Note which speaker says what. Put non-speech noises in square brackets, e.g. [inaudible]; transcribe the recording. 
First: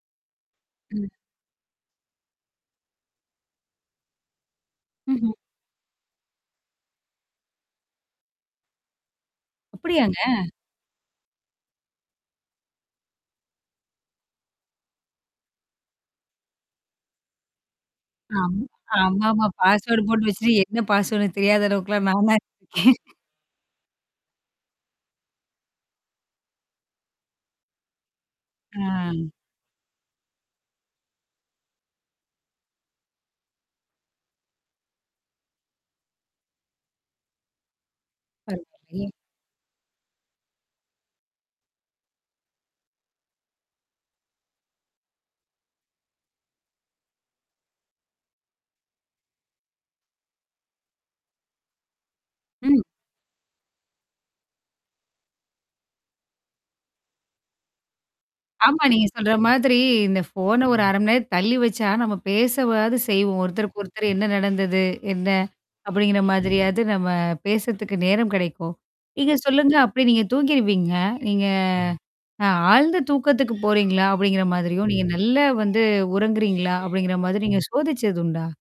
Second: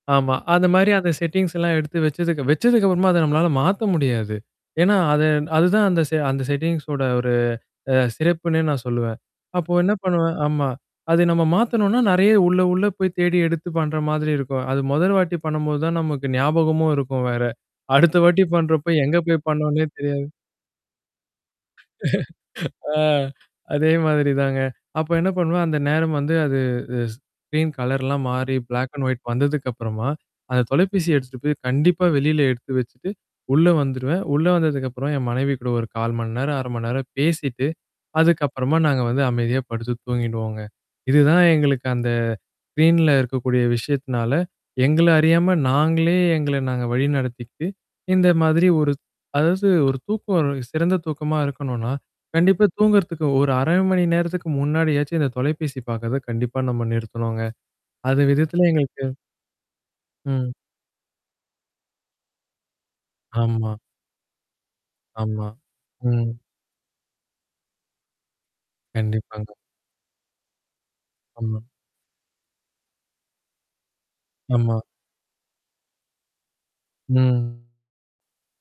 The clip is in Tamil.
Speaker 1: ஆமா. அந்த மாரி, அந்த
Speaker 2: ம்.
Speaker 1: செட்டிங்ஸ் எல்லாம் எடுத்து வச்சதுக்கு, வச்சதுக்கப்புறமாதா நம்மளால மாத்த முடியாது. ஏன்னா அது
Speaker 2: ம்ஹ்ம்.
Speaker 1: அதுதான் அந்த செ அந்த செட்டிங்ஸோட ஒரு அ சிறப்புன்னே நான் சொல்லுவேன். அப்போ என்ன
Speaker 2: அப்படியாங்க.
Speaker 1: பண்ணுவேன் ஆமா. அத நம்ம மாத்தணும்னா நெறைய உள்ள, உள்ள போய் தேடி எடுத்து பண்ற மாதிரி இருக்கும். அது மொதல் வாட்டி பண்ணும்போது தான் நமக்கு ஞாபகமும் இருக்கும் வேற. அடுத்த வாட்டி
Speaker 2: அம்
Speaker 1: பண்றப்ப எங்க போய்
Speaker 2: ஆமாமா.
Speaker 1: பண்ணோனே
Speaker 2: பாஸ்வோர்டு
Speaker 1: தெரியாது.
Speaker 2: போட்டு வச்சுட்டு என்ன பாஸ்வர்டுன்னு தெரியாத அளவுக்கெல்லாம் நான் தான்
Speaker 1: [laughs] ஆ
Speaker 2: இருந்துருக்கேகேன். [chuckles]
Speaker 1: அதே மாதிரி தாங்க. அப்போ என்ன பண்ணுவேன் அந்த நேரம் வந்து அது அ ஸ்கரீன் கலர்லாம் மாறி பிளாக் அண்ட் ஒயிட்
Speaker 2: அ.
Speaker 1: வந்ததுக்குப்புறமா. அந்த தொலைபேசிய எடுத்துட்டு போய் கண்டிப்பா வெளில எடுத்து வச்சுட்டு உள்ள வந்துருவேன். உள்ள வந்ததுக்கப்புறம் என் மனைவி கூட ஒரு 1/4 மணி நேரம், 1/2 மணி நேரம் பேசிட்டு. அதுக்கப்புறமா நாங்க
Speaker 2: [unintelligible]
Speaker 1: வந்து அமைதியா படுத்து தூங்கிடுவோங்க. இதுதான் எங்களுக்கு அந்த ஸ்க்ரீன்ல இருக்கக்கூடிய விஷயத்தினால, எங்கள அறியாம நாங்களே எங்கள நாங்க வழிநடத்திட்டு இந்த மாதிரி ஒரு. அதாவது ஒரு தூக்கம் சிறந்த தூக்கமா இருக்கணும்னா. கண்டிப்பா
Speaker 2: ம்.
Speaker 1: தூங்குறதுக்கு. ஒரு 1/2 மணி நேரத்துக்கு முன்னாடியாச்சும் இந்த தொலைபேசி பார்க்கறத கண்டிப்பா நம்ம நிறுத்தனோங்க. அது விதத்தில
Speaker 2: ஆமா,
Speaker 1: எங்களுக்கு
Speaker 2: நீங்க சொல்ற மாதிரி இந்த
Speaker 1: ம்.
Speaker 2: ஃபோன ஒரு 1/2 மணி நேரம் தள்ளி வச்சா நம்ம பேசவாது செய்வோம்.
Speaker 1: ஆமா.
Speaker 2: ஒருத்தருக்கு ஒருத்தர் என்ன நடந்தது? என்ன?
Speaker 1: ஆமா.
Speaker 2: அப்படிங்கிற
Speaker 1: ம்.
Speaker 2: மாதிரியாவது நம்ம பேசத்துக்கு நேரம் கிடைக்கும். நீங்க
Speaker 1: கண்டிப்பாங்க.
Speaker 2: சொல்லுங்க அப்படி நீங்க தூங்கிருவீங்க. நீங்க.
Speaker 1: ம்.
Speaker 2: ஆ ஆழ்ந்த தூக்கத்துக்கு போறீங்களா? அப்படிங்கிற
Speaker 1: ஆமா.
Speaker 2: மாதிரியும், நீங்க நல்லா வந்து உறங்குறீங்களா? அப்படிங்கிற மாதிரி நீங்க
Speaker 1: ம்
Speaker 2: சோதிச்சது உண்டா?